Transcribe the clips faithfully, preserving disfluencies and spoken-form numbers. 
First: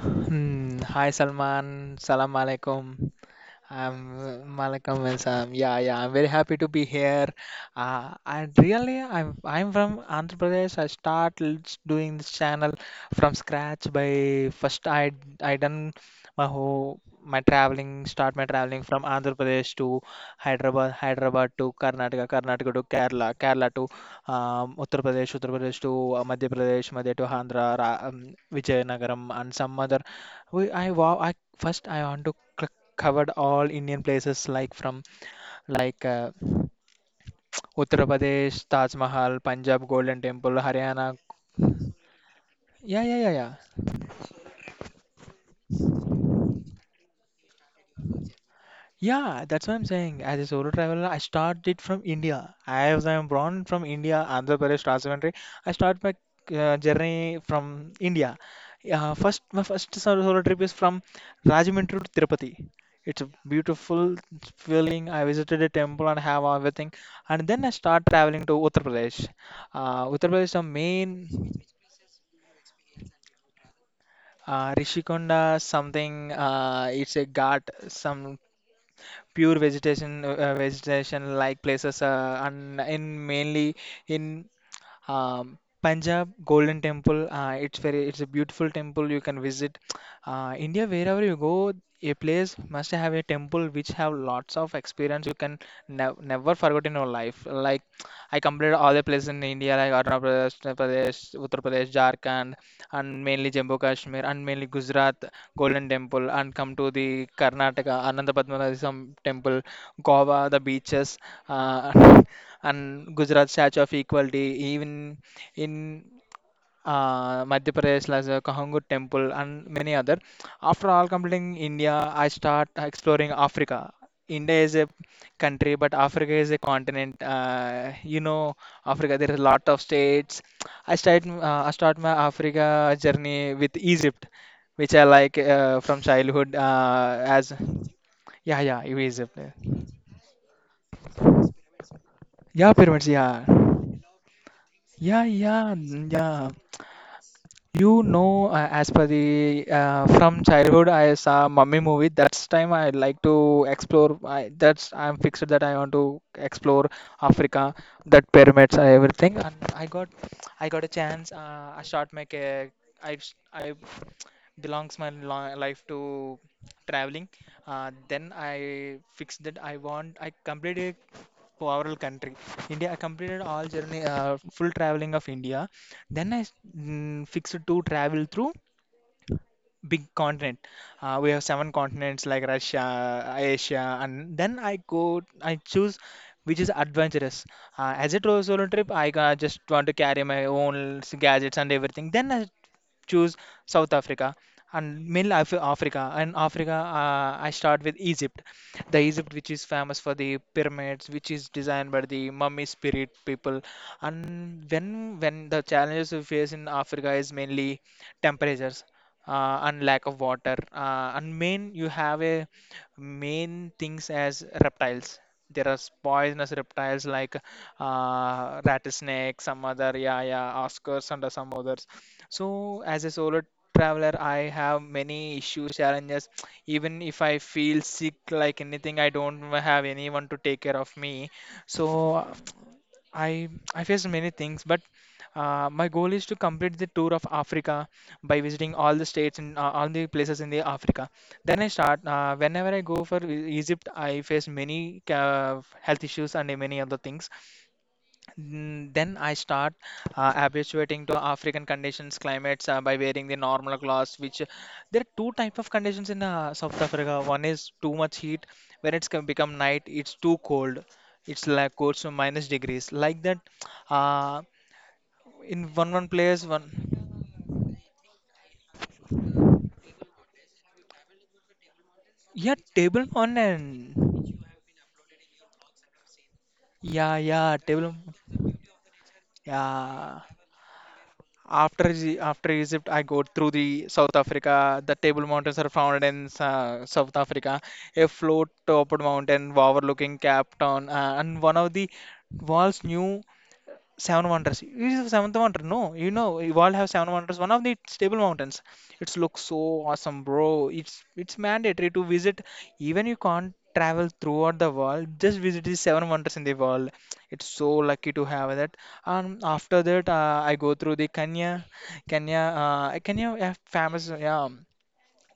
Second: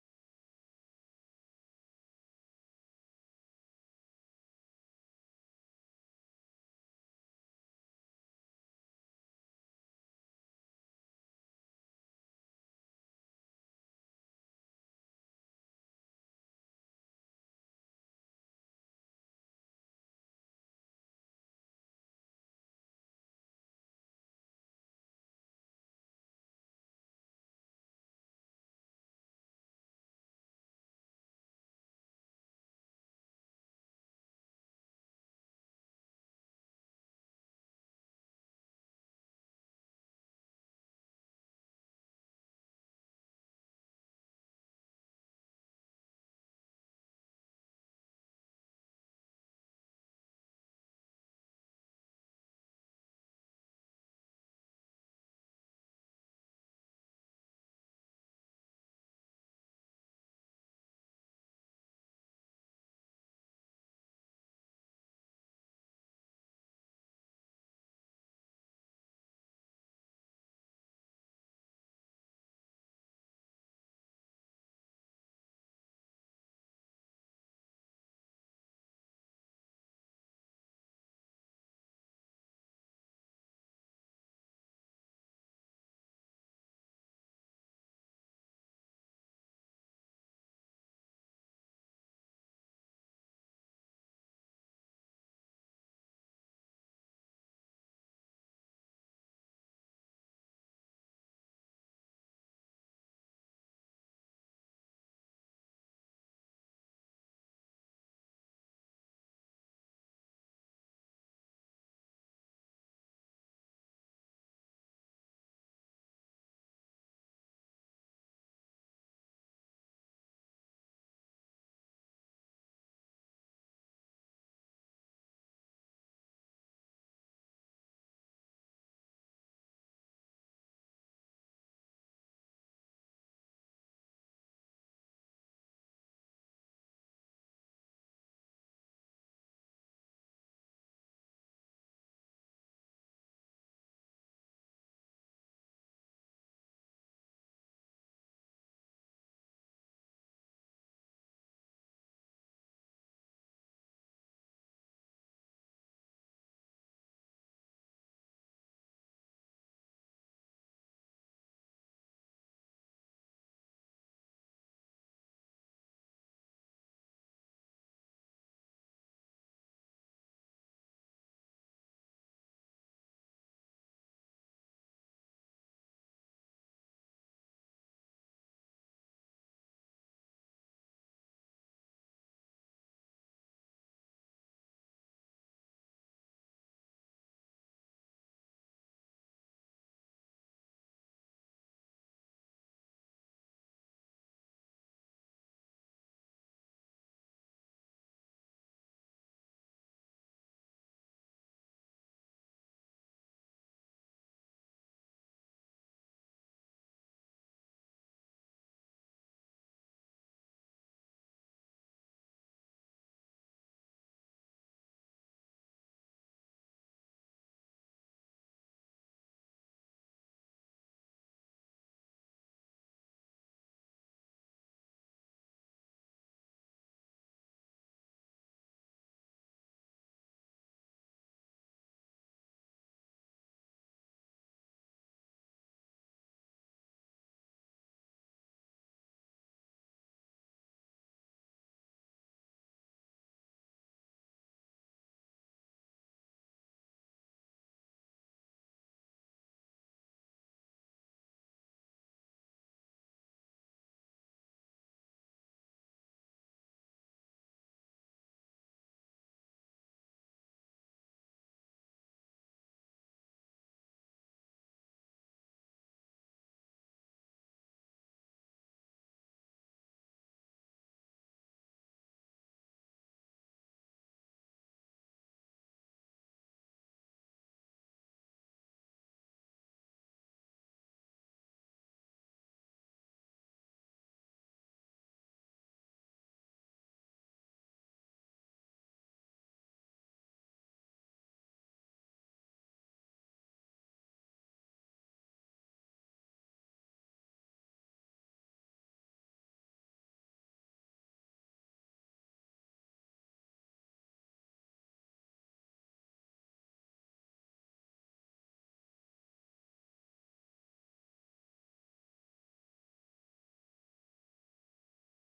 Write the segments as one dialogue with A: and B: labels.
A: Hm, Hai Salman, Assalamualaikum. I'm Malcolm and Sam. Yeah, yeah. I'm very happy to be here. Uh, and really, I'm I'm from Andhra Pradesh. I started doing this channel from scratch by first I I done my whole my traveling start my traveling from Andhra Pradesh to Hyderabad, Hyderabad to Karnataka, Karnataka to Kerala, Kerala to um, Uttar Pradesh, Uttar Pradesh to uh, Madhya Pradesh, Madhya to Andhra, Ra- um, Vijayanagaram, and some other. We, I wow, I first I want to click covered all Indian places like from like uh, Uttar Pradesh, Taj Mahal, Punjab Golden Temple, Haryana. Yeah, yeah, yeah, yeah. Yeah, that's what I'm saying. As a solo traveler, I started from India. As I am born from India, Andhra Pradesh, Rajahmundry, I start my uh, journey from India. Uh, first, my first solo solo trip is from Rajahmundry to Tirupati. It's a beautiful feeling. I visited a temple and have everything, and then I start traveling to Uttar Pradesh. Uh, Uttar Pradesh, the main uh, Rishikonda, something. Uh, it's a ghat, some pure vegetation, uh, uh, vegetation like places, uh, and in mainly in um, Punjab Golden Temple. Uh, it's very, it's a beautiful temple you can visit. Uh, India, wherever you go, a place must have a temple which have lots of experience you can nev never forget in your life. Like I completed all the places in India, like Arunachal Pradesh, Maharashtra Pradesh, Uttar Pradesh, Jharkhand, and mainly Jammu Kashmir, and mainly Gujarat Golden Temple, and come to the Karnataka Ananda Padmanabhiswamy Temple, Goa the beaches, uh, and Gujarat Statue of Equality. Even in uh, Madhya Pradesh as a Kahangur temple and many other. After all completing India, I start exploring Africa. India is a country, but Africa is a continent. Uh, you know, Africa there are a lot of states. I start uh, I start my Africa journey with Egypt, which I like uh, from childhood. Uh, as yeah yeah Egypt. Yeah, pyramids, yeah, yeah, yeah, yeah. You know, uh, as per the uh, from childhood, I saw Mummy movie. That's time I like to explore. I, that's I'm fixed that I want to explore Africa, that pyramids, uh, everything. And I got, I got a chance. Uh, I shot my ca- I s- I belongs my li- life to traveling uh, then I fixed that I want I completed overall country india I completed all journey uh, full traveling of india then I s- mm, fixed to travel through big continent. Uh, we have seven continents like Russia, Asia, and then I go, I choose which is adventurous. Uh, as a tro- solo trip, I uh, just want to carry my own s- gadgets and everything. Then I choose South Africa and middle Af- Africa. And Africa, uh, I start with Egypt, the Egypt which is famous for the pyramids, which is designed by the mummy spirit people. And when when the challenges we face in Africa is mainly temperatures uh, and lack of water. Uh, and main, you have a main things as reptiles. There are poisonous reptiles like uh, rattlesnake, some other, yeah, yeah, oscars and some others. So as a solo traveler, I have many issues, challenges. Even if I feel sick, like anything, I don't have anyone to take care of me. So I I face many things, but uh, my goal is to complete the tour of Africa by visiting all the states and uh, all the places in the Africa. Then I start. Uh, whenever I go for E- Egypt, I face many uh, health issues and many other things. Mm, Then I start uh, habituating to African conditions, climates uh, by wearing the normal clothes. Which there are two type of conditions in uh, South Africa. One is too much heat, when it's can become night, it's too cold. It's like goes to minus degrees. Like that, uh, in one one place one. Yeah, table one and yeah, yeah, table, yeah. After Egy- after Egypt, I go through the South Africa. The Table Mountains are found in uh, South Africa. A float-topped mountain overlooking Cape Town, uh, and one of the world's new Seven Wonders. You see Seventh Wonder? No, you know, you all have Seven Wonders. One of the stable mountains. It looks so awesome, bro. It's it's mandatory to visit. Even you can't travel throughout the world. Just visit the Seven Wonders in the world. It's so lucky to have that. And after that, uh, I go through the Kenya, Kenya, uh, Kenya, yeah, famous, yeah.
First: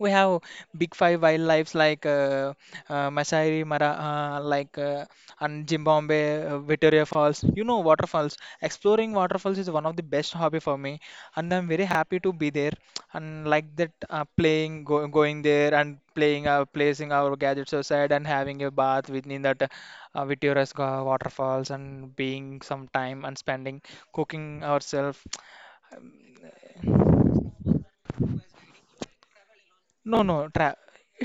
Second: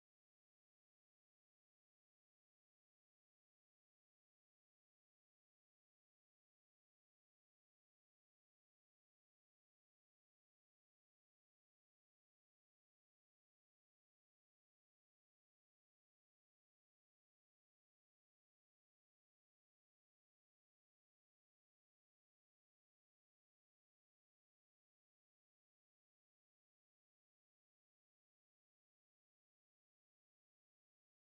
A: We have big five wildlife like uh, uh, Masai Mara, uh, like uh, and Zimbabwe, uh, Victoria Falls. You know, waterfalls. Exploring waterfalls is one of the best hobby for me, and I'm very happy to be there. And like that, uh, playing, go, going there and playing, uh, placing our gadgets aside and having a bath within that uh, Victoria's waterfalls and being some time and spending cooking ourselves. No, no, tra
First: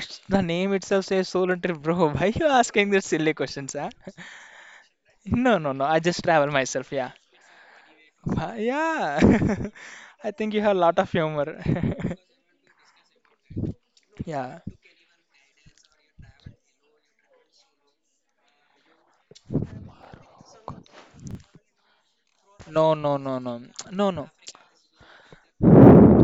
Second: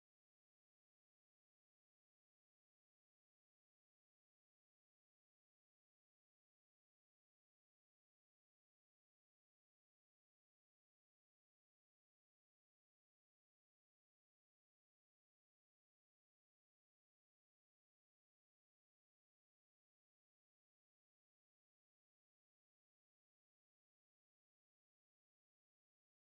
A: it's the name itself says solo trip, bro. Why you asking these silly questions, huh? No, no, no. I just travel myself, yeah. Wha- Yeah. I think you have a lot of humor. Yeah. No, no, no, no. No, no.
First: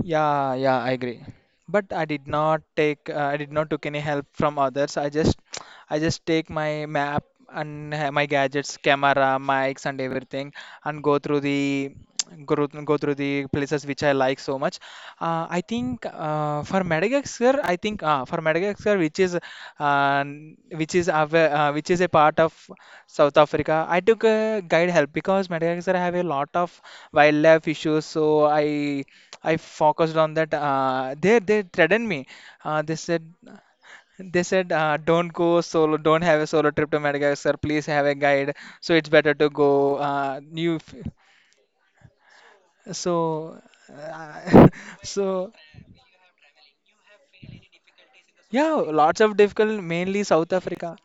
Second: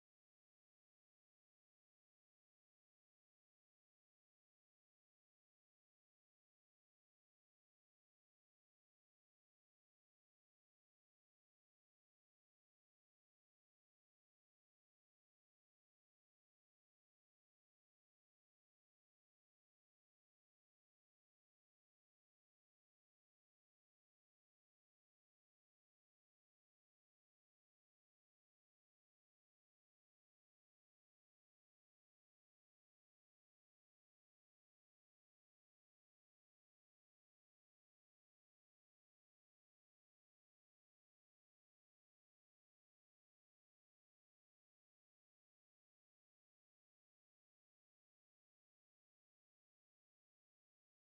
A: Yeah, yeah, I agree. But I did not take, uh, I did not took any help from others. I just, I just take my map and ha- my gadgets, camera, mics, and everything, and go through the, go, through- go through the places which I like so much. Uh, I think uh, for Madagascar, I think uh, for Madagascar, which is uh, which is av- uh, which is a part of South Africa, I took a guide help because Madagascar have a lot of wildlife issues. So I I focused on that. Uh, they they threatened me. Uh, they said they said uh, don't go solo, don't have a solo trip to Madagascar. Please have a guide. So it's better to go. Uh, you f- so uh, so yeah, lots of difficult, mainly South Africa.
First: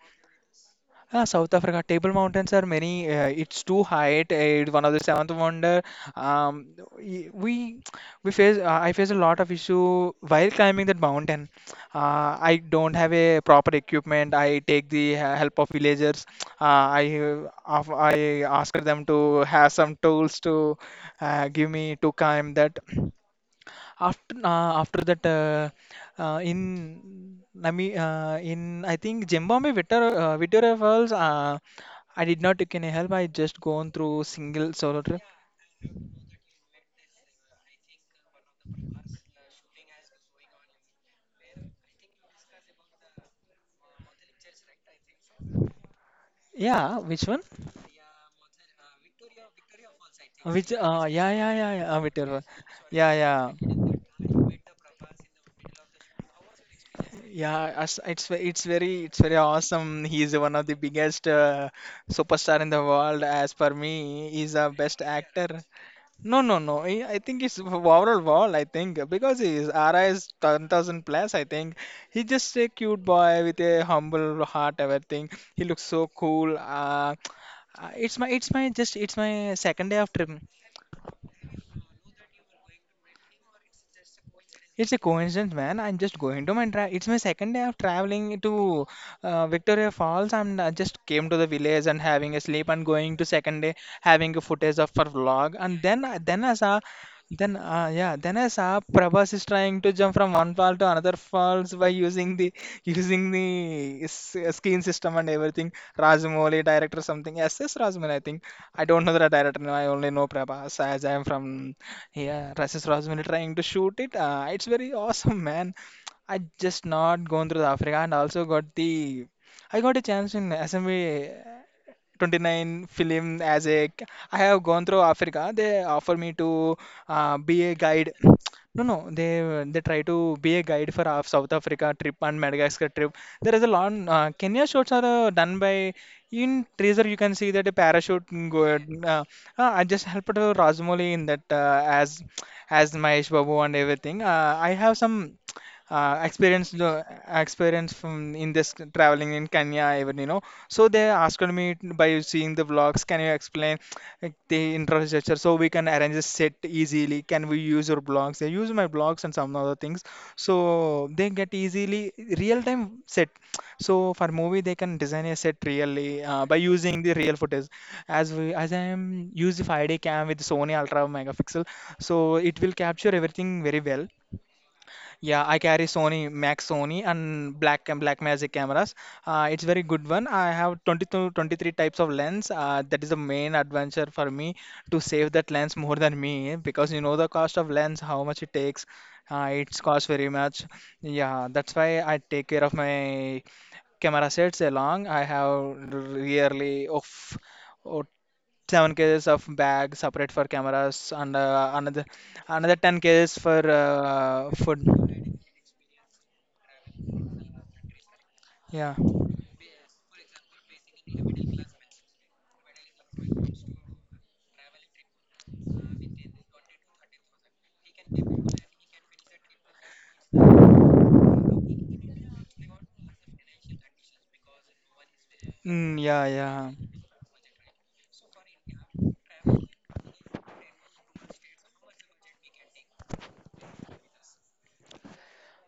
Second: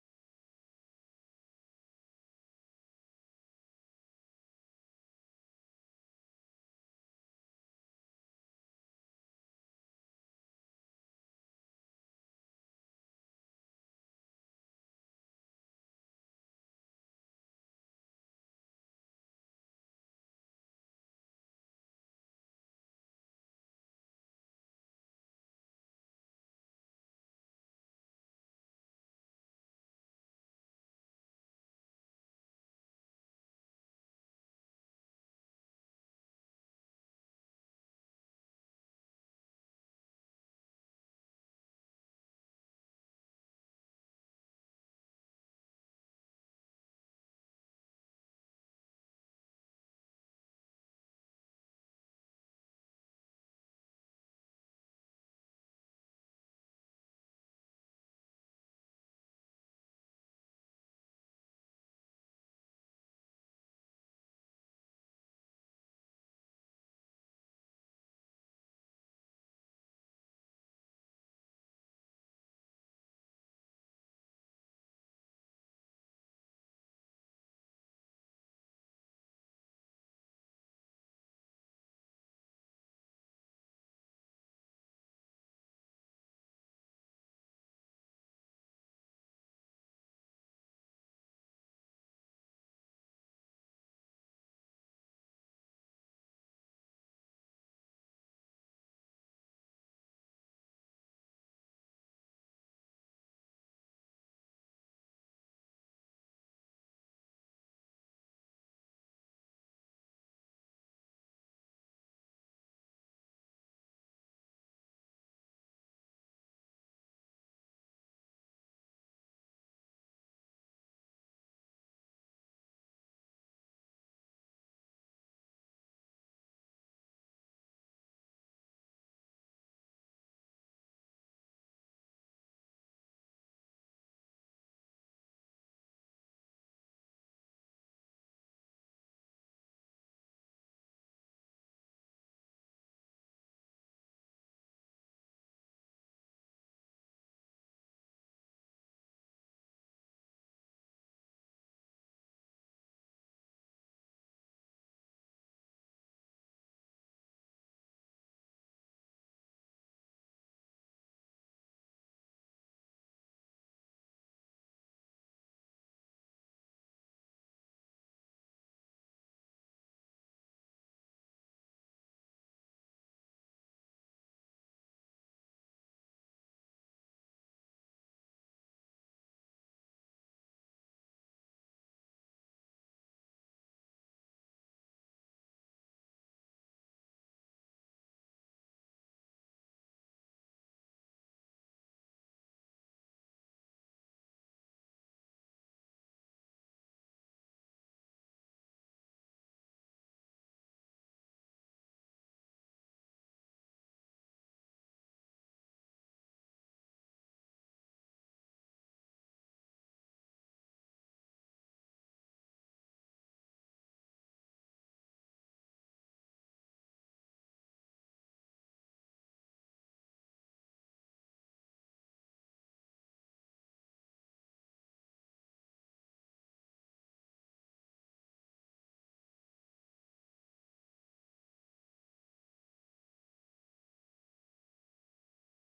A: Ah, South Africa, Table Mountains are many. Uh, it's too high. It's one of the seventh wonder. Um, y- we we face. Uh, I face a lot of issue while climbing that mountain. Uh, I don't have a proper equipment. I take the uh, help of villagers. Uh, I uh, of- I ask them to have some tools to uh, give me to climb that. After uh, after that, uh, uh, in Nami, uh, in I think Zimbabwe, Victor, uh, Victoria Falls, uh, I did not take any help. I just gone through single solo trip. Yeah, which one? Which? Uh, yeah, yeah, yeah, yeah. Uh, Victor, Falls, yeah, yeah, yeah. as- It's ve- it's very it's very awesome. He is one of the biggest uh, superstar in the world. As per me, he's a best actor. No, no, no. I I think it's overall wall. I think because his R I is ten thousand plus. I think he's just a cute boy with a humble heart. Everything. He looks so cool. Uh, uh, it's my, it's my, just it's my second day of trip. It's a coincidence, man. I'm just going to my tra It's my second day of traveling to uh, Victoria Falls, and I just came to the village and having a sleep and going to second day having a footage of for vlog. And then, I- then I saw, then uh, yeah, then I saw Prabhas is trying to jump from one fall to another falls by using the using the s- uh, skin system and everything. Rajamouli director something. S S Rajamouli, I think. I don't know the director. I only know Prabhas as I am from. Yeah, Rasis Rosmini trying to shoot it. Uh, it's very awesome, man. I just not gone through the Africa and also got the I got a chance in S M B twenty-nine film as a c- I have gone through Africa. They offer me to uh, be a guide. No, no, they they try to be a guide for our South Africa trip and Madagascar trip. There is a lot. Uh, Kenya shots are uh, done by in teaser. You can see that a parachute go. Uh, uh, I just helped uh, Rajmouli in that uh, as as Mahesh Babu and everything. Uh, I have some uh, experience the uh, experience from in this traveling in Kenya even you know So they asked me t- by seeing the vlogs, can you explain, like, the infrastructure, so we can arrange a set easily? Can we use your blogs? They use my blogs and some other things, so they get easily real time set. So for movie they can design a set really uh, by using the real footage, as we as I am use the five D cam with Sony Ultra megapixel, so it will capture everything very well. Yeah, I carry Sony, Max Sony, and Black and Black Magic cameras. Uh, it's very good one. I have twenty two, twenty three types of lens. Uh, that is the main adventure for me to save that lens more than me, because you know the cost of lens, how much it takes. Uh, it's cost very much. Yeah, that's why I take care of my camera sets along. I have really of, oh, seven kgs of bag separate for cameras, and uh, another another ten cases for uh, food. Yeah. Mm, yeah, yeah.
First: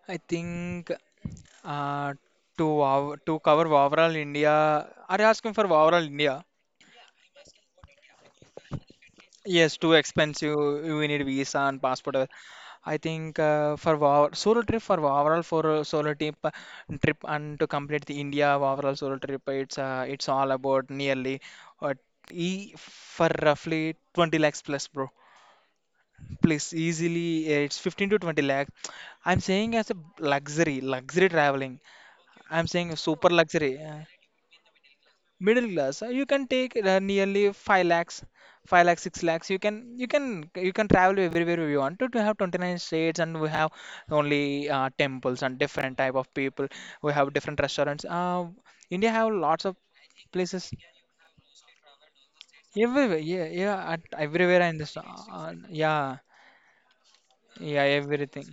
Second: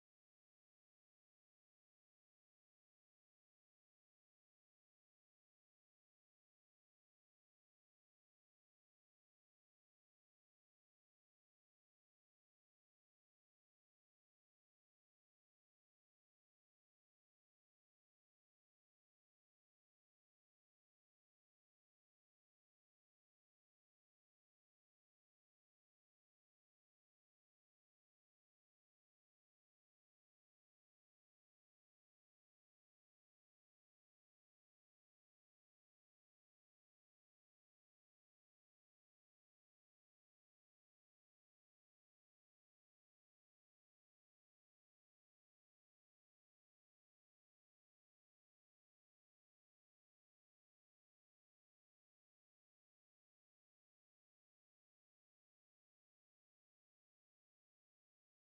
A: I think uh, to ov- to cover overall India. Are you asking for overall India? Yes, too expensive. We need visa and passport. uh, I think uh, for ov- solo trip for overall for uh, solo trip uh, trip and to complete the India overall solo trip, it's uh, it's all about nearly uh, e for roughly twenty lakhs plus, bro. Please, easily uh, it's fifteen to twenty lakh. I'm saying as a luxury, luxury traveling. I'm saying super luxury, uh, middle class. uh, You can take uh, nearly five lakhs, five lakhs, six lakhs. You can you can you can travel everywhere you want to. To have twenty-nine states, and we have only uh, temples and different type of people. We have different restaurants. Uh, India have lots of places everywhere. Yeah, yeah, at everywhere in this. Uh, uh, yeah, yeah, everything.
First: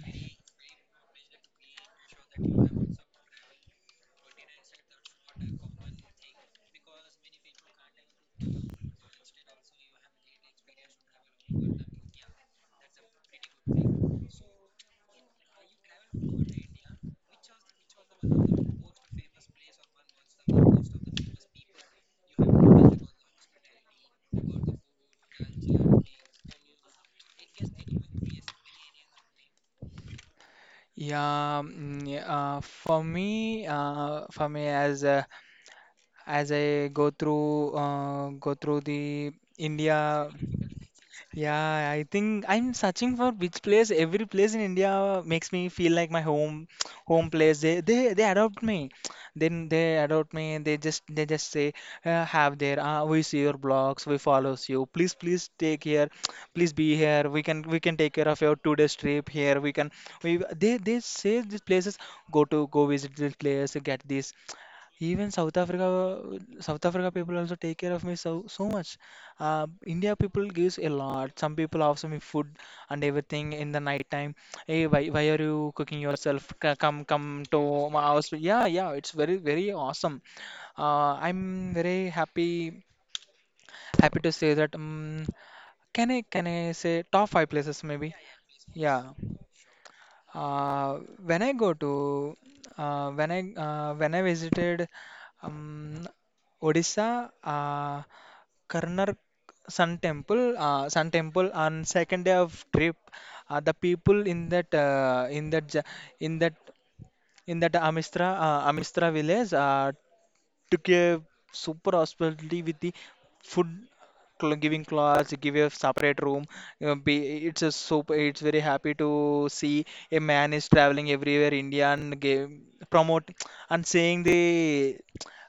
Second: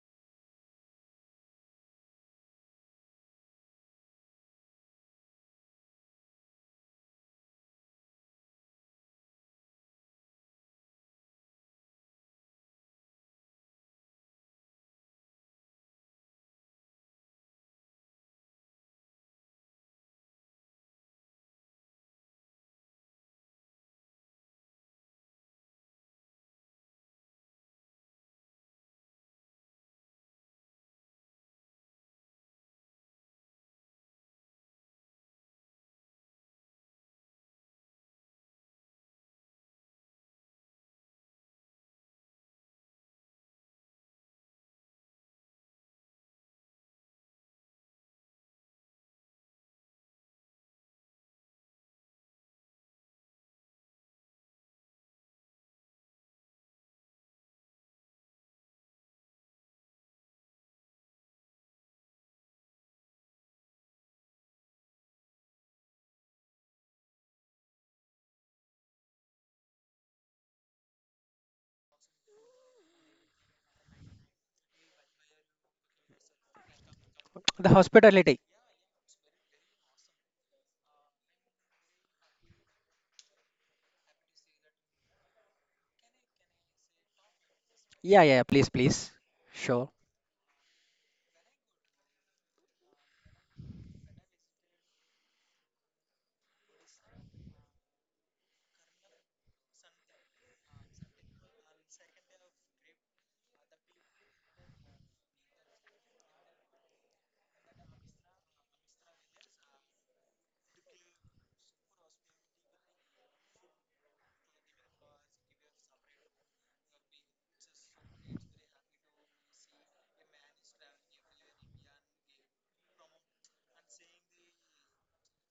A: Yeah, mm, yeah, uh, for me, uh, for me as uh, as I go through uh, go through the India. Yeah, I think I'm searching for which place. Every place in India makes me feel like my home home place. They they they adopt me. Then they adopt me. They just they just say uh, have there. Uh, we see your blogs. We follows you. Please please take here. Please be here. We can we can take care of your two days trip here. We can we they they say these places, go to go visit this place. Get this. Even South Africa, South Africa people also take care of me so so much. Uh, India people gives a lot. Some people offer me food and everything in the night time. Hey, why why are you cooking yourself? C- Come come to
B: The
A: my house.
B: hospitality.
A: Yeah, yeah, it's very very awesome. Uh, I'm very happy happy to say that. Um, can I can I say top five places, maybe?
B: Yeah, yeah, yeah, please, please.
A: Yeah.
B: Sure.
A: Uh, when I go to uh, when I uh, When I visited um, Odisha, uh, Karnar Sun Temple, uh, Sun Temple on second day of trip, uh, the people in that uh, in that ja- in that in that Amistra uh, Amistra village uh, took a super hospitality with the food, cl- giving class, give a separate room. uh, be- It's a super. It's very happy to see a man is traveling everywhere India and game, promote and saying the.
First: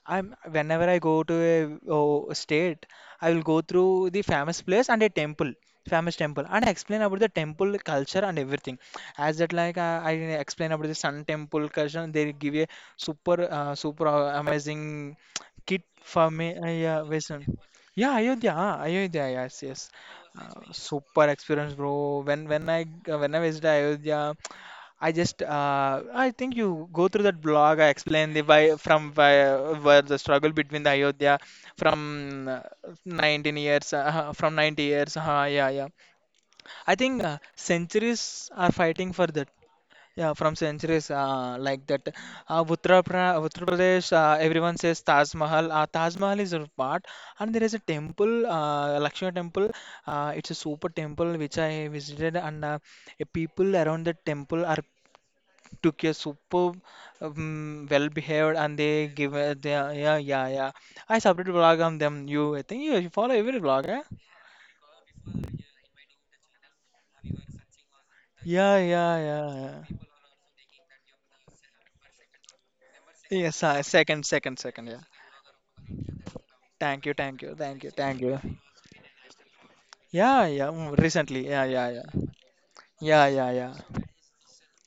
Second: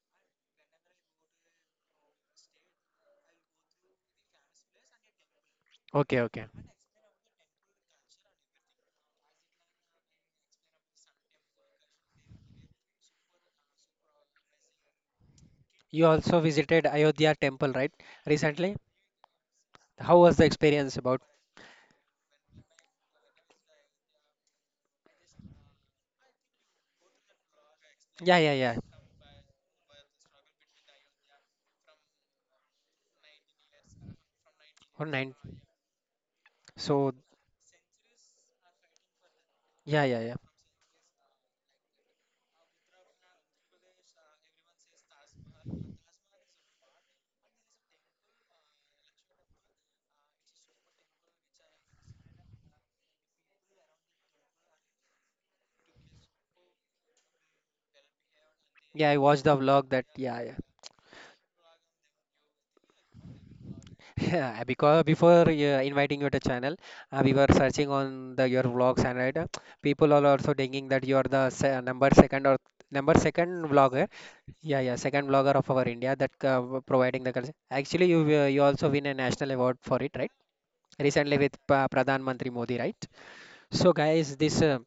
A: I'm Whenever I go to a, oh, state, I will go through the famous place and a temple, famous
B: Okay, okay.
A: temple, and explain about the temple culture and everything. As that, like uh, I explain about the Sun Temple culture, they give a super, uh, super uh, amazing kit
B: You
A: for
B: also
A: me. Uh,
B: visited
A: yeah,
B: Ayodhya
A: Vaishnav.
B: temple, right?
A: Yeah, Ayodhya,
B: Recently?
A: ah, Ayodhya, yes, yes.
B: How was the
A: Uh,
B: experience about?
A: super experience, bro. When when I uh, when I visited Ayodhya, I just uh, I think you go through that blog. I explained
B: Yeah,
A: the
B: yeah,
A: why
B: yeah.
A: from why, where the struggle between the Ayodhya from uh, nineteen years uh, from ninety
B: On
A: years.
B: nine,
A: Uh, yeah, yeah. I
B: so,
A: think uh, centuries are fighting for that.
B: yeah, yeah,
A: Yeah,
B: yeah.
A: from centuries uh, like that. Uh, Uttar, pra Uttar Pradesh, uh, everyone says Taj Mahal. Uh, Taj Mahal is a part, and there is a temple, uh, Lakshmi temple. Uh, it's a super temple which I visited, and uh, uh, people around the temple are took a super, um, well behaved, and they
B: Yeah, I
A: give
B: watched
A: uh,
B: the
A: they
B: vlog
A: are-
B: that,
A: yeah
B: yeah,
A: yeah
B: yeah.
A: yeah. I separate vlog on them. You I think you, you follow every vlog, eh?
B: Yeah, because before uh, inviting you to channel, uh, we were searching on the your
A: Yeah
B: vlogs and
A: yeah
B: right, uh,
A: yeah, yeah.
B: people are also thinking that you are the se number second or number
A: Yes,
B: second
A: uh,
B: vlogger.
A: second second
B: Yeah,
A: second,
B: yeah,
A: yeah.
B: second vlogger of our India that uh,
A: Thank you,
B: providing the
A: thank
B: culture.
A: you, thank you,
B: Actually, you
A: thank you.
B: uh, you also win a national award for it, right?
A: Yeah, yeah, mm,
B: Recently
A: recently.
B: with
A: Yeah, yeah,
B: Pa-
A: yeah.
B: Pradhan Mantri Modi, right?
A: Yeah, yeah, yeah.
B: So, guys, this uh,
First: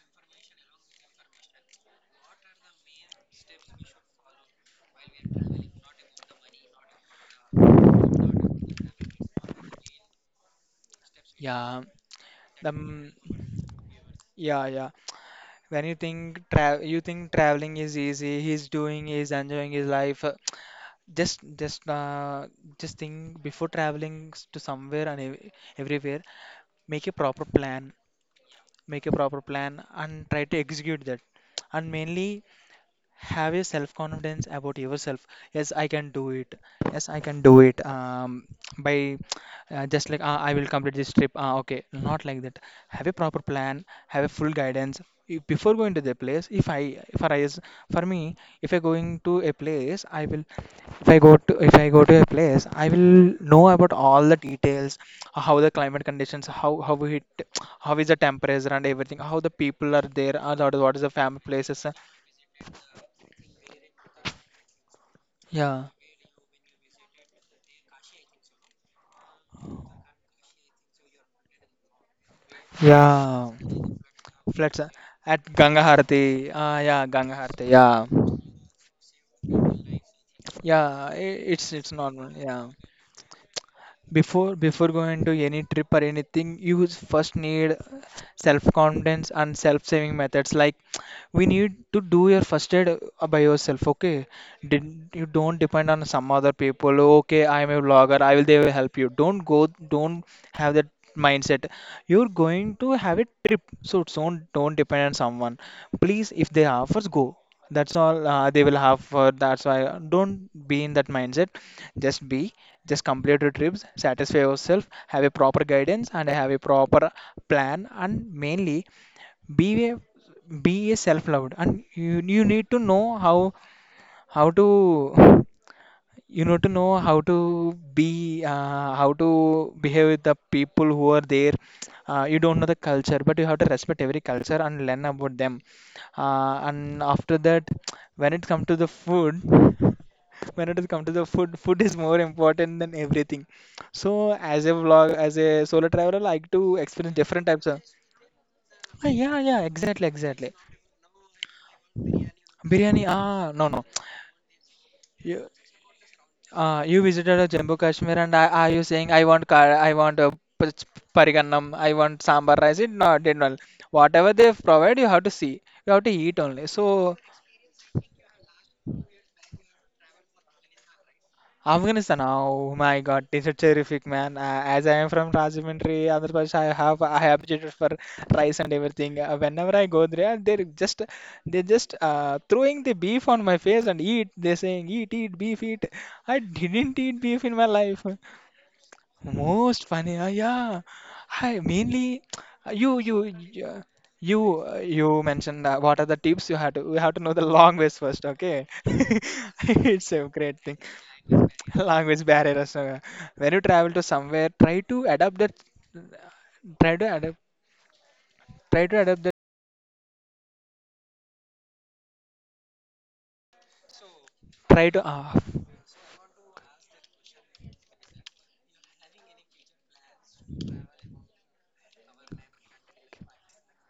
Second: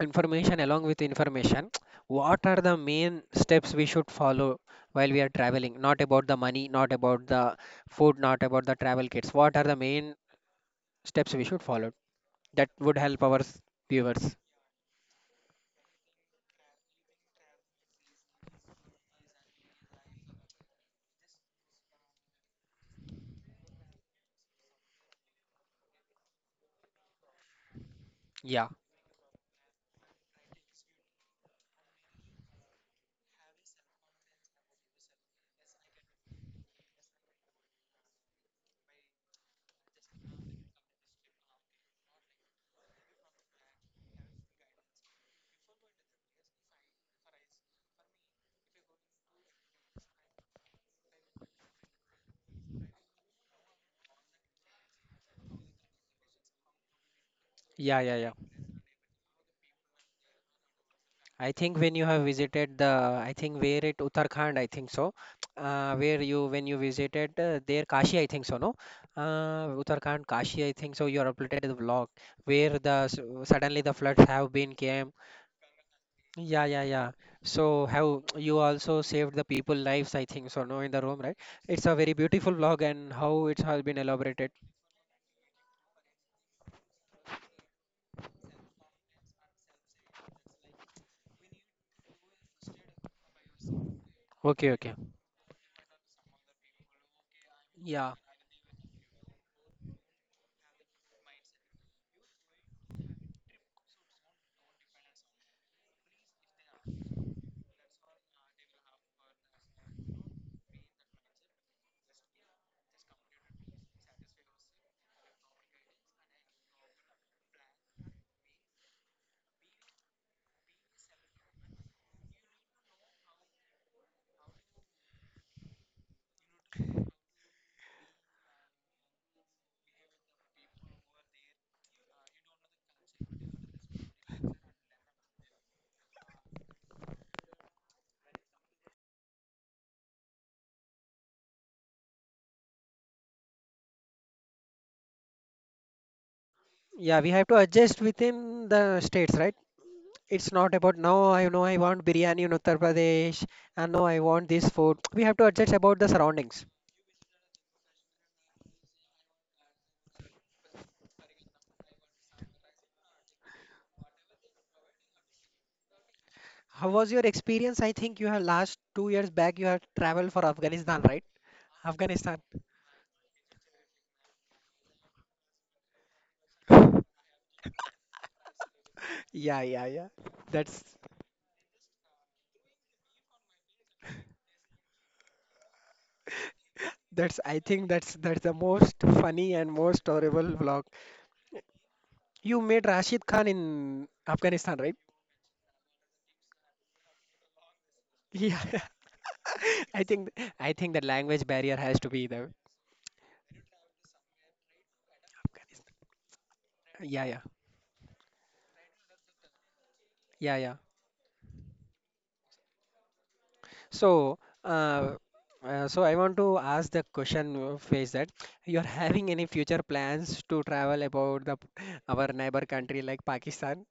B: information along with information, what are the main steps we should follow while we are traveling? Not about the money, not about the food, not about the travel kits. What are the main steps we should
A: Yeah.
B: follow that would
A: Um,
B: help our s- viewers?
A: yeah, yeah. When you think tra you think traveling is easy. He's doing, he's enjoying his life. uh, Just, just, uh, just think before traveling s- to somewhere and ev everywhere. Make a proper plan.
B: Yeah,
A: Make a proper plan and try to execute that. And mainly have a self confidence about yourself. Yes, I can do it. Yes, I can do it. Um, by uh, just like uh, I will complete this trip, uh, okay, not like that. Have a proper plan. Have a full guidance. If- before going to the place, if I for I is for me, if I going to a place, I will, if i go to if I go to a place, I will know about all the details, how the climate conditions, how how it, how
B: yeah,
A: is
B: yeah,
A: the
B: yeah.
A: temperature and everything, how the people are there, uh, what what is the family
B: I think
A: places,
B: when
A: uh,
B: you have visited the, I think where it Uttarakhand, I think so,
A: yeah.
B: uh, where you when you visited uh, there Kashi, I think so, no, uh, Uttarakhand, Kashi, I think so. You are uploaded the vlog where the s-
A: Yeah,
B: suddenly the floods have been
A: flats uh,
B: came.
A: at Ganga Harati.
B: Yeah,
A: Ah,
B: yeah,
A: yeah,
B: yeah.
A: Ganga Harati.
B: So
A: Yeah,
B: how you also saved the people lives, I think so, no, in the
A: yeah, i-
B: room, right?
A: it's
B: It's
A: it's
B: a very
A: normal.
B: beautiful
A: Yeah.
B: vlog and how it has been elaborated.
A: Before before going to any trip or anything, you s- first need self-confidence and self-saving methods. Like, we need to do your first aid uh, by yourself. Okay,
B: Okay,
A: did,
B: okay.
A: you don't depend on some other people. Okay, I'm a
B: Yeah,
A: vlogger. I will They will help you. Don't go. Don't have that mindset. You're going to have a trip, so don't don't depend on someone. Please, if they offers, go. That's all uh, they will have for. That's why uh, don't be in that mindset. Just be, just complete your trips, satisfy yourself, have a proper guidance, and have a proper plan, and mainly be a be a self-loved. And you you need to know how how to, you know to know how to be, uh, how to behave with the people who are there. Uh, you don't know the culture, but you have to respect every culture and learn about them, uh, and after that, when it comes to the food, when it comes to the food food is more important than everything. So as a vlog as a solo traveler, I like to experience
B: yeah. We have
A: different
B: to
A: types of.
B: adjust within the
A: Ah,
B: states,
A: yeah
B: right?
A: yeah, exactly
B: It's
A: exactly.
B: not about now I know I want biryani in Uttar
A: Biryani,
B: Pradesh
A: ah, no,
B: and now I want this food. We have to
A: no.
B: adjust about the surroundings.
A: Uh, you visited uh, Jammu Kashmir, and are, are you saying I want kar I want uh, p- parigannam, I want sambar rice? It, no, did not. Whatever they provide, you have to see. You have to eat only.
B: How was
A: So,
B: your experience? I think you have last two years back you have traveled for Afghanistan, right?
A: Afghanistan,
B: Afghanistan.
A: oh my God, it's a terrific man. Uh, as I am from Rajahmundry, Andhra Pradesh, I have I have habituated for rice and everything. Uh,
B: Yeah,
A: whenever
B: yeah,
A: I go
B: yeah.
A: there, they're
B: That's
A: just they just uh, throwing the beef on my face and eat. They're saying, eat, eat beef, eat. I didn't eat
B: that's
A: beef in
B: I
A: my
B: think
A: life.
B: that's that's the most funny and
A: Most
B: most
A: funny, uh,
B: horrible
A: yeah.
B: vlog.
A: I mainly
B: You made
A: you
B: Rashid
A: you
B: Khan
A: you
B: in
A: you,
B: Afghanistan,
A: uh,
B: right?
A: You mentioned uh, what are the tips, you have to you have to know the language first,
B: Yeah.
A: okay?
B: I
A: It's
B: think
A: a great
B: I
A: thing.
B: think the language barrier has to
A: Language
B: be there.
A: barriers. uh, When you travel to somewhere, try to adapt that.
B: Afghanistan.
A: Try to
B: Yeah, yeah.
A: adapt. Try to adapt that.
B: Yeah, yeah. So,
A: Try to.
B: uh,
A: Uh,
B: uh, so I want to ask the question uh, face that you're having any future plans to travel about the our neighbor country like Pakistan?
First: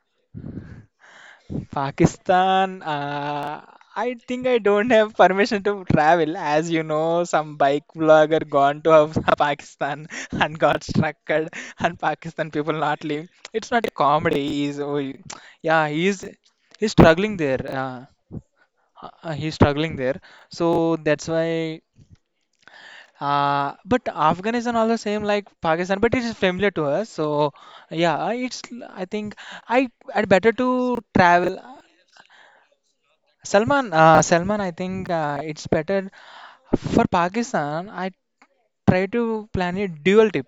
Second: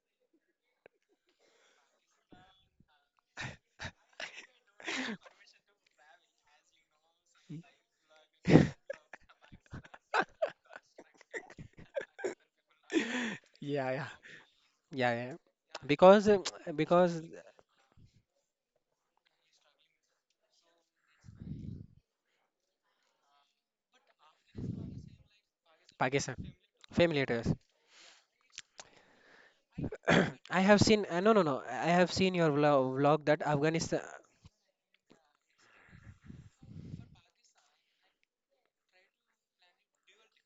A: Pakistan, uh, I think I don't have permission to travel. As you know, some bike vlogger gone to Pakistan and got struck, and Pakistan people not leaving. It's not a
B: Yeah, yeah.
A: comedy. He's, oh,
B: Yeah,
A: y-
B: yeah.
A: yeah, he's
B: Because uh,
A: he's
B: because
A: struggling there. Uh, uh, he's struggling there. So that's why. Uh, but Afghanistan also same like Pakistan, but it is
B: Pakistan
A: familiar to us.
B: family it
A: So
B: is.
A: yeah, it's I think I i better
B: I have
A: to
B: seen uh, no no
A: travel.
B: no. I have seen your vlog, vlog that
A: Salman,
B: Afghanistan.
A: uh, Salman, I think uh, it's better for Pakistan. I try to plan a dual trip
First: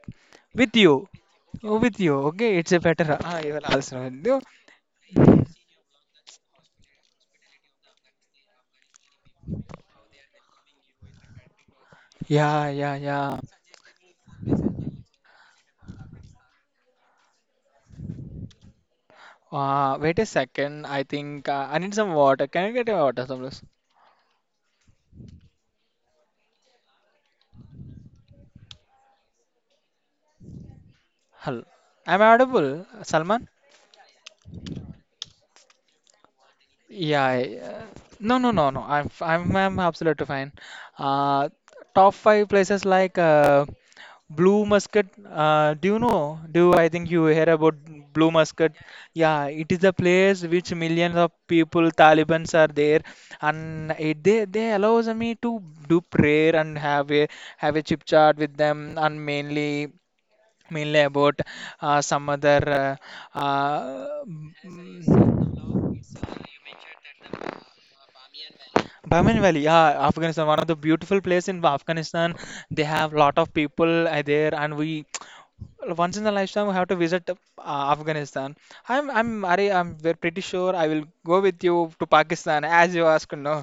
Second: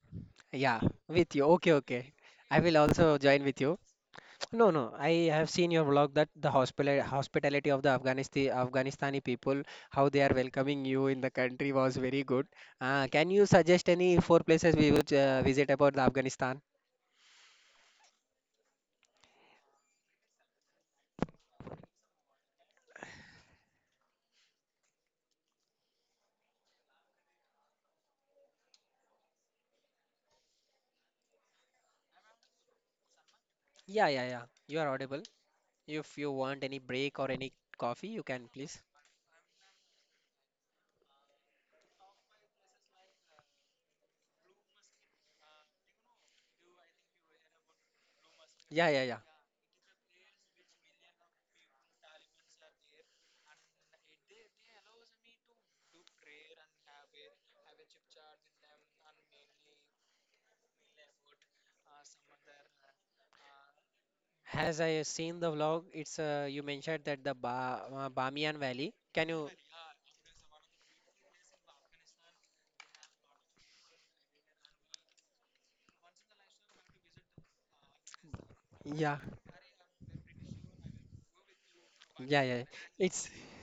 A: with
B: Yeah,
A: you.
B: with you. Okay,
A: Oh, with
B: okay.
A: you. Okay,
B: I
A: it's
B: will
A: a
B: also
A: better. Ah,
B: join
A: you
B: with
A: will
B: you.
A: also do.
B: No, no. I have seen your vlog that the hospital hospitality of the Afghanistan Afghanistani people, how they are welcoming you in the country was very good.
A: Yeah, yeah,
B: Uh, can
A: yeah.
B: you suggest any four places we would uh, visit about the Afghanistan?
A: Uh, wait a second. I think uh, I need some water. Can you get a water, please? Hello. I'm audible, Salman.
B: Yeah, yeah, yeah. You are audible. If you want any break
A: Yeah.
B: or any
A: I- uh,
B: coffee, you
A: No, no,
B: can
A: no, no.
B: please.
A: I'm f- I'm I'm absolutely fine. Uh, Top five places, like uh, Blue musket, uh, do you know? Do I think you hear about blue musket?
B: Yeah, yeah, yeah.
A: Yeah, it is a place which millions of people, Talibans are there, and it, they they allows me to do prayer and have a have a chip chat with them, and mainly mainly about uh, some other uh, uh,
B: As I seen the vlog, it's uh, you mentioned that the ba uh, Bamiyan Valley. Can
A: Bahman
B: you?
A: Valley, yeah, Afghanistan, one of the beautiful place in Afghanistan. They have lot of people uh, there, and we once in a lifetime we have to visit uh, Afghanistan. I'm
B: Yeah,
A: I'm Ari, I'm ve- pretty sure I will go with you to
B: yeah, yeah.
A: Pakistan as you
B: It's
A: asked. No,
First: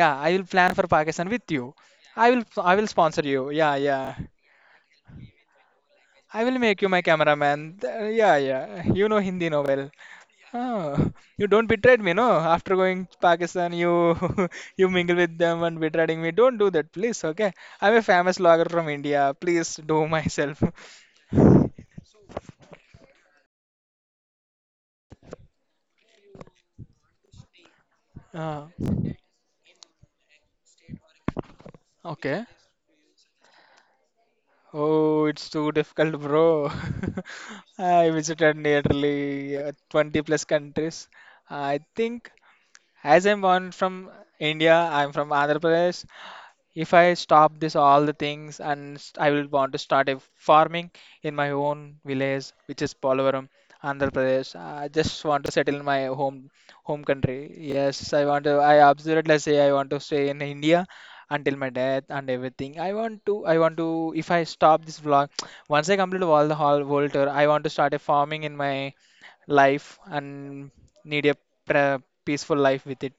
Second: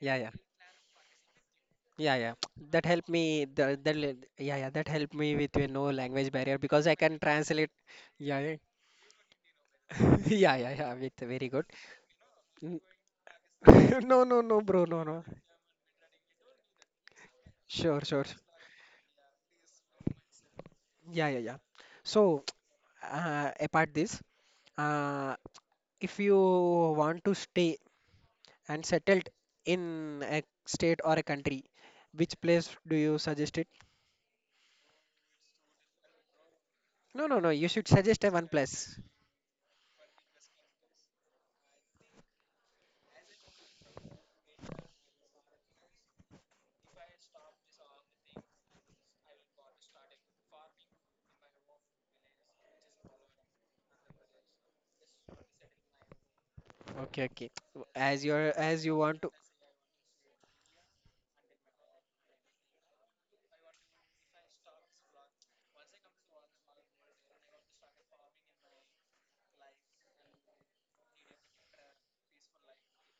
B: yeah, yeah.
A: I will plan for Pakistan with you.
B: Yeah,
A: I
B: yeah.
A: will I
B: That
A: will
B: helped
A: sponsor
B: me.
A: you. Yeah,
B: The, that
A: yeah.
B: li- yeah, yeah. That helped me with you know language
A: I
B: barrier
A: will make
B: because
A: you
B: I
A: my
B: can
A: cameraman.
B: translate.
A: Th- Yeah,
B: Yeah, yeah,
A: yeah. You know Hindi no well.
B: yeah, yeah, yeah,
A: Oh,
B: with
A: you
B: very good.
A: don't betrayed me, no? After
B: N-
A: going to Pakistan, you
B: No, no, no, bro.
A: you
B: No,
A: mingle
B: no.
A: with them and betraying me. Don't do that, please. Okay? I'm
B: Sure,
A: a
B: sure.
A: famous logger from India. Please do myself.
B: Yeah, yeah, yeah. So, uh, apart this, uh, if you want to stay
A: Uh,
B: and settled in a state or a country, which
A: okay.
B: place do you suggest it?
A: Oh, it's too difficult, bro.
B: No, no, no. You should
A: I
B: suggest a one
A: visited
B: place.
A: nearly uh, twenty plus countries. I think as I'm born from India, I'm from Andhra Pradesh. If I stop this all the things and st- I will want to start a farming in my own village, which is Polavaram, Andhra Pradesh. I just want to settle in my home home
B: Okay,
A: country.
B: okay.
A: Yes,
B: As
A: I
B: your
A: want to. I
B: as you want to.
A: absolutely say I want to stay in India until my death and everything. I want to. I want to. If I stop this vlog, once I complete all the whole world tour, I want to start a farming in my life and need a pre- peaceful life with it.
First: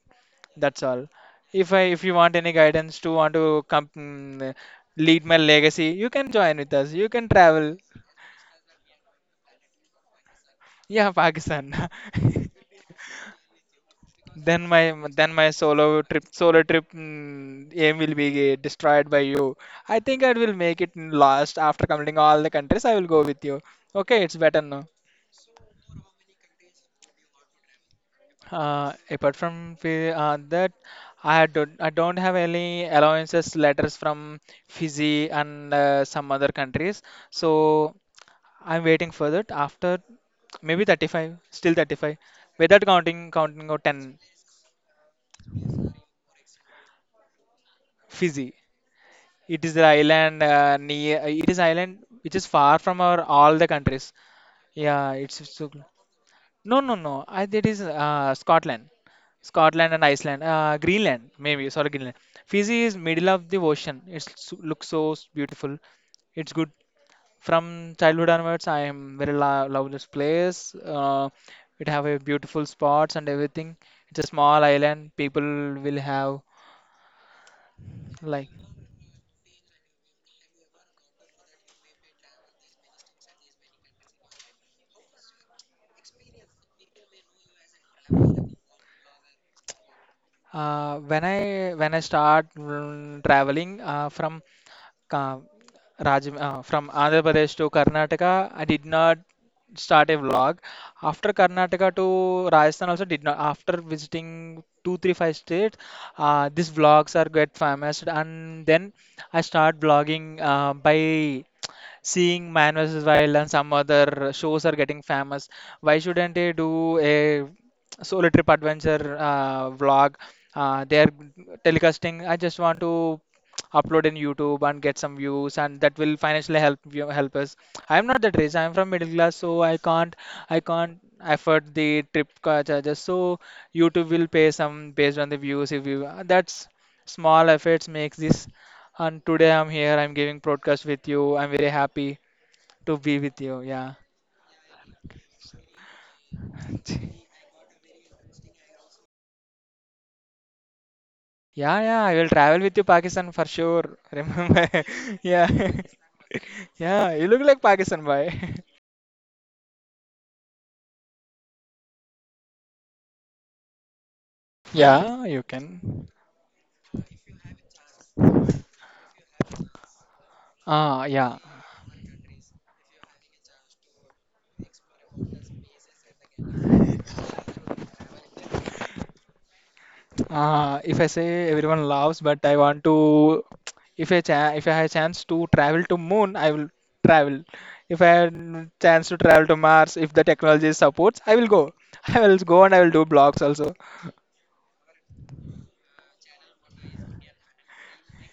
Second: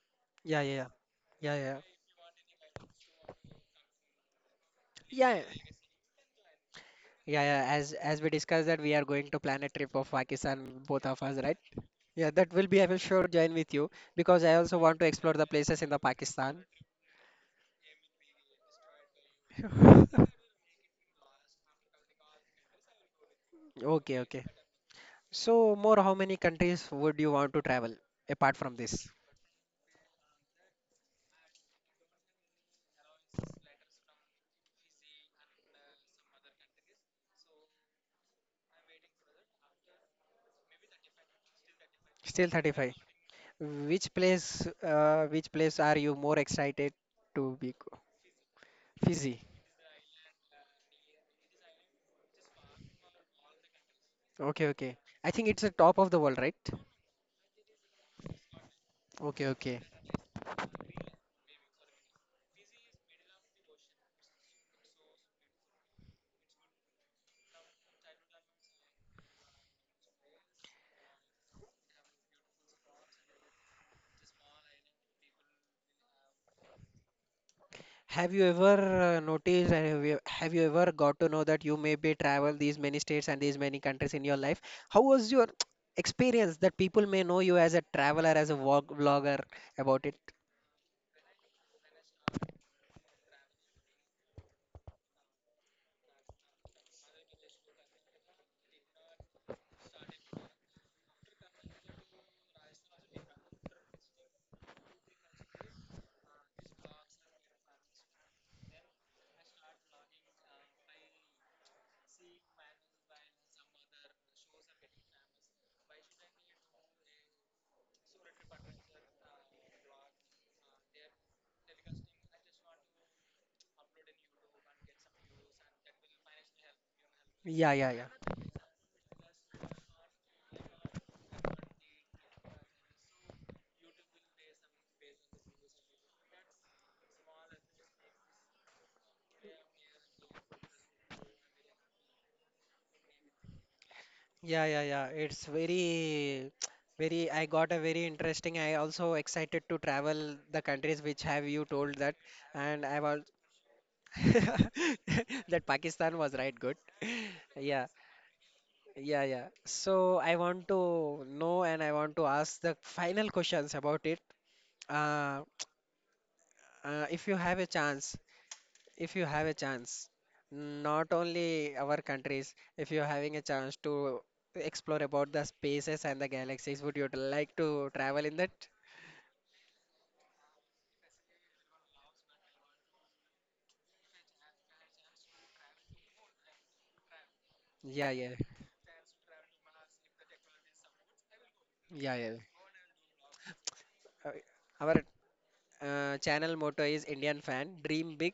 B: Yeah, yeah,
A: That's
B: yeah,
A: all.
B: yeah,
A: If
B: yeah,
A: I if you want any guidance to want to come mm, lead
B: yeah.
A: my
B: Yeah,
A: legacy, you can join with us. You can
B: yeah, yeah,
A: travel.
B: As as we discussed that we are going to plan a trip of Pakistan, both
A: Yeah,
B: of us, right?
A: Pakistan.
B: Yeah, that will be. I will sure join with you because I
A: Then
B: also
A: my
B: want to explore
A: then
B: the
A: my
B: places in the
A: solo trip solo
B: Pakistan.
A: trip mm, aim will be destroyed by you. I think I will make it in last after completing all the countries. I will go with you.
B: Okay,
A: Okay, it's
B: okay.
A: better now.
B: So more, how many countries would you want to travel apart from
A: Uh,
B: this?
A: apart from fi- uh, that, I don't I don't have any allowances letters from Fiji and uh, some other countries. So. I'm waiting for that after maybe thirty-five, still thirty-five,
B: Still
A: without
B: thirty-five.
A: counting counting or
B: Which
A: ten.
B: place, uh, which place are you more excited to be? go-
A: Fiji.
B: Fiji.
A: It is the island uh, near. uh, It is island which is far from our all the countries.
B: Okay, okay.
A: Yeah,
B: I
A: it's
B: think
A: it's
B: it's
A: so.
B: the
A: cl-
B: top of the world, right?
A: No, no, no. I That is uh, Scotland,
B: Okay, okay.
A: Scotland and Iceland, uh, Greenland maybe. Sorry, Greenland. Fiji is middle of the ocean. It's so- looks so s- beautiful. It's good. From childhood onwards, I am very lo love this place. Uh, it have a beautiful spots and everything. It's a small island. People will have
B: Have you
A: like
B: ever uh, noticed, and have you, have you ever got to know that you maybe travel these many states and these many countries in your life? How was your experience that people may know you as a traveler, as a vlog, vlogger about it?
A: uh, when I when I start mm, traveling uh, from Ka- Raj, uh, from Andhra Pradesh to Karnataka, I did not start a vlog. After Karnataka to Rajasthan, also did not. After visiting two, three, five states, uh, these vlogs are get famous, and then I start vlogging uh, by seeing Man vs Wild and some other shows are getting famous. Why shouldn't I do a solo trip adventure uh, vlog? Uh, they are telecasting. I just want to upload in YouTube and get some views, and that will financially help you help us.
B: Yeah, yeah,
A: I am not
B: yeah.
A: that rich. I am from middle class, so I can't I can't afford the trip car charges. So YouTube will pay some based on the views. If you uh, That's small efforts makes this. And today I'm here. I'm giving broadcast with you. I'm very happy to be with you. Yeah.
B: Yeah, yeah, yeah. It's very, very. I got a very interesting. I also excited to travel the countries which have you
A: Yeah,
B: told
A: yeah,
B: that,
A: I will travel with
B: and
A: you,
B: I've al
A: Pakistan for sure. Remember? Yeah,
B: that Pakistan was right good.
A: yeah, you look like
B: Yeah,
A: Pakistan boy.
B: yeah, yeah. So I want to know and I want to ask the final questions about it.
A: Yeah,
B: Uh,
A: you can.
B: uh, if you have a chance, if you have a chance,
A: Ah,
B: not
A: yeah.
B: only our countries, if you're having a chance to explore about the spaces and the galaxies, would you like to travel in that?
A: Uh, if I say everyone loves, but I want to, if I cha if I have chance to travel to moon, I will travel. If I
B: Yeah,
A: have
B: yeah,
A: chance to travel to Mars, if the technology supports, I will go.
B: yeah,
A: I
B: yeah.
A: will go and I will do blogs also.
B: Uh, Our uh, channel motto is Indian fan, dream big,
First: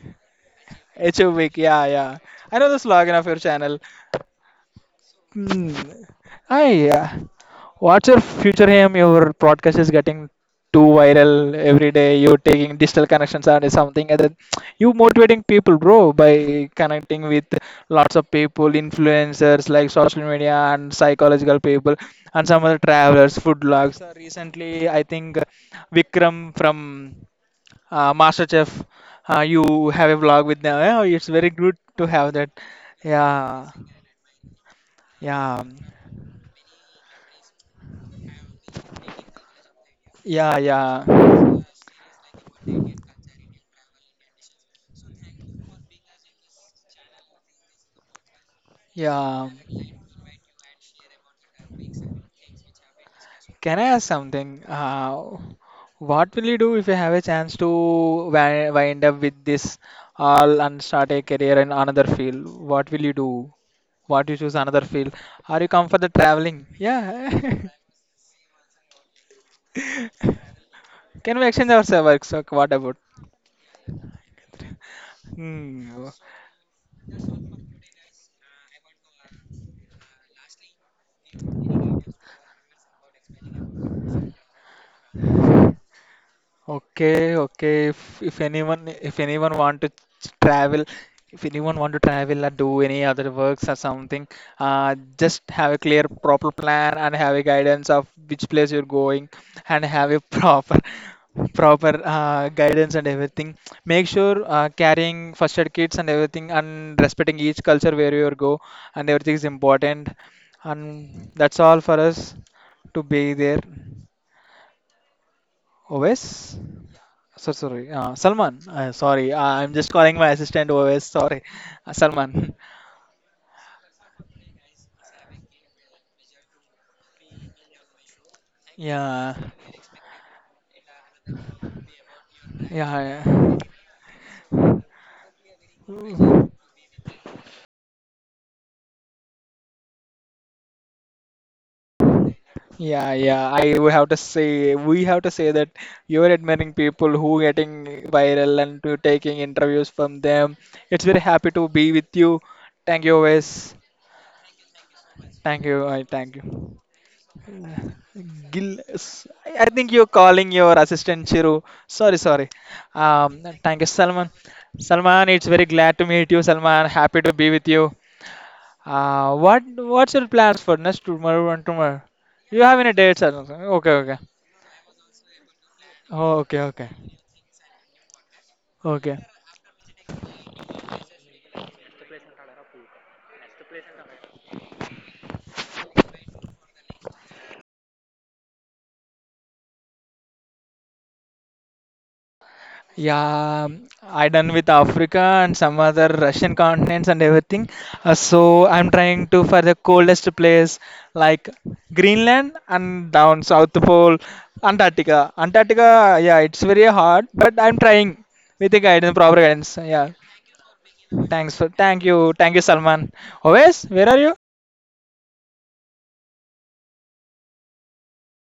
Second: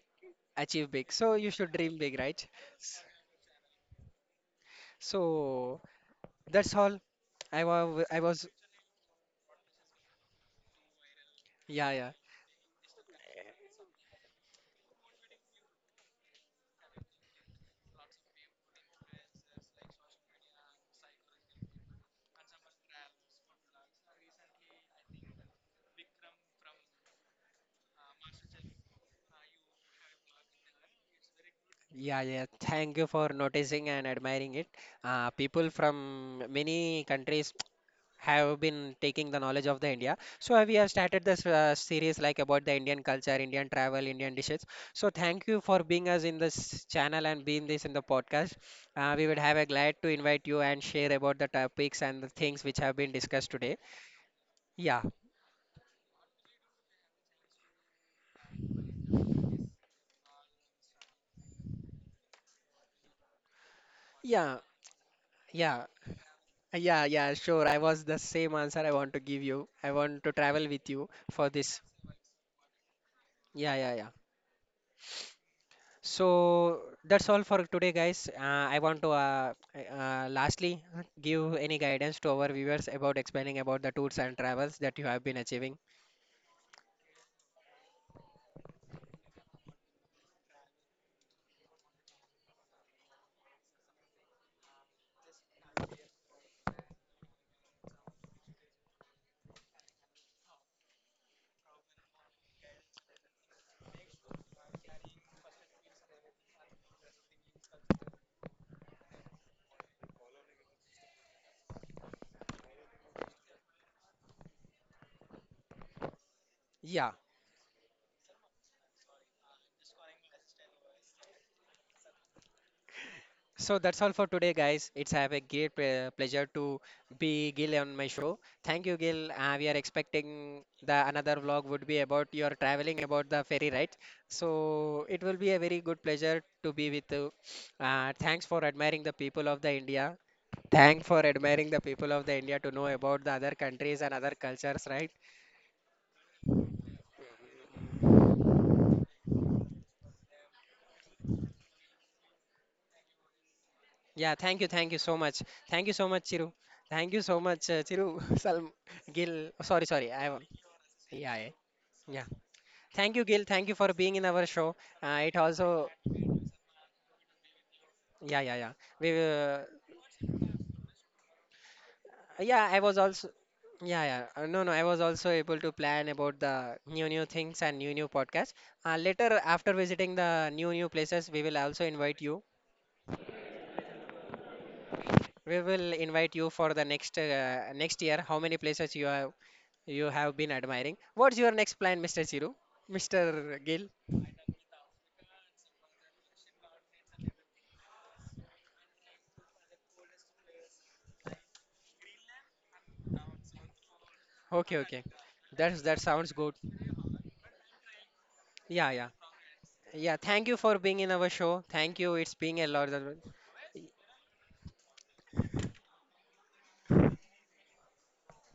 B: achieve big.
A: H U
B: So you
A: Week,
B: should
A: yeah,
B: dream
A: yeah.
B: big, right?
A: I know the
B: S-
A: slogan of your channel. Hmm.
B: So
A: Ah,
B: that's all.
A: yeah.
B: I was,
A: What's
B: I
A: your
B: was,
A: future aim? Your podcast is getting too viral
B: yeah,
A: every
B: yeah.
A: day. You're taking digital connections and something other. You motivating people, bro, by connecting with lots of people, influencers like social media and psychological people, and some other travelers, food blogs. Uh, Recently, I think Vikram from uh, MasterChef, uh, you have a vlog with them. Yeah, it's very good to
B: Yeah,
A: have
B: yeah.
A: that.
B: Thank you for
A: Yeah,
B: noticing and admiring it. Uh,
A: yeah,
B: people from many countries have been taking the knowledge of the India. So
A: yeah,
B: uh, we have
A: yeah,
B: started this uh, series like about the Indian culture, Indian travel, Indian dishes. So thank you for being us in this channel and being this in the podcast. Uh, we would
A: yeah.
B: have a glad to invite you and share about the topics and the things which have been discussed today.
A: Can I ask something?
B: Yeah,
A: Uh, what will you do if you have a chance to wi- wind up with this all and start a career in another field? What will you do? What you choose
B: yeah,
A: another field? Are you
B: yeah.
A: come for the traveling?
B: Uh, yeah, yeah,
A: Yeah.
B: sure. I was the same answer I want to give you. I want to travel with you
A: Can we
B: for
A: exchange
B: this.
A: our work? So what about?
B: Yeah, yeah, yeah.
A: Hmm.
B: So that's all for today, guys. Uh, I want to uh, uh, lastly uh, give any guidance to our viewers about explaining about the tours and travels that you have been achieving.
A: Okay, okay. If, if anyone if anyone want to travel, if anyone want to travel or do any other works or something, uh, just have a clear proper plan and have a guidance of which place you're going and have a proper proper uh, guidance and everything. Make sure uh, carrying first aid kits and everything and respecting each culture where you go and everything is important. And that's all for us to be there. Always.
B: Yeah,
A: So sorry, uh, Salman. Uh, sorry, uh, I'm just calling my assistant O S. Sorry, uh, Salman.
B: so that's all for today, guys. It's have a great ple- pleasure to be Gil on my show. Thank you, Gil.
A: Yeah,
B: Uh, we are expecting the another vlog would be about your traveling
A: yeah,
B: about the ferry ride. So it will be a very good pleasure to be with you. Uh, thanks for admiring the people of the India. Thank for admiring the people of the India to know
A: yeah,
B: about the
A: yeah.
B: other
A: I we
B: countries
A: have
B: and
A: to
B: other
A: say
B: cultures,
A: we
B: right?
A: have to say that you're admiring people who getting viral and you taking interviews from them. It's very happy to be with you. Thank you, O S.
B: Yeah, thank you, thank you so much.
A: Thank you.
B: Thank you
A: I
B: so much,
A: thank
B: Chiru.
A: you.
B: Thank you so much, uh, Chiru.
A: Gil,
B: Salm,
A: s-
B: Gil.
A: I I
B: Sorry,
A: think you're
B: sorry. I,
A: calling your assistant
B: yeah, yeah,
A: Chiru. Sorry,
B: yeah.
A: sorry.
B: Thank you,
A: Um,
B: Gil. Thank you
A: Thank you,
B: for being in
A: Salman.
B: our show. Uh,
A: Salman,
B: it
A: it's very
B: also,
A: glad to meet you, Salman. Happy to be with you.
B: yeah, yeah, yeah. We,
A: Uh, what
B: uh,
A: what's your plans for next tomorrow and tomorrow? You
B: yeah,
A: have
B: I
A: any
B: was
A: dates?
B: also,
A: Or something? Okay,
B: yeah,
A: okay.
B: yeah. Uh, no, no, I was also able to plan
A: Oh,
B: about
A: okay,
B: the
A: okay,
B: new, new things and new, new podcast. Uh,
A: okay.
B: later, after visiting the new, new places, we will also invite you. We will invite you for the next, uh, next year. How many places you have, you have been admiring? What's your next plan, mister Chiru? mister
A: Yeah,
B: Gil?
A: I done with Africa and some other Russian continents and everything. Uh, so I'm trying to for the coldest place like Greenland and down South Pole,
B: Okay, okay.
A: Antarctica.
B: That's that
A: Antarctica,
B: sounds
A: yeah,
B: good.
A: it's very hard, but I'm trying with the
B: Yeah, yeah.
A: guidance, proper guidance. Yeah,
B: Yeah, thank you for being in our
A: thanks
B: show.
A: for
B: Thank
A: thank
B: you.
A: you,
B: It's
A: thank
B: being
A: you,
B: a lot.
A: Salman. Always, where are you?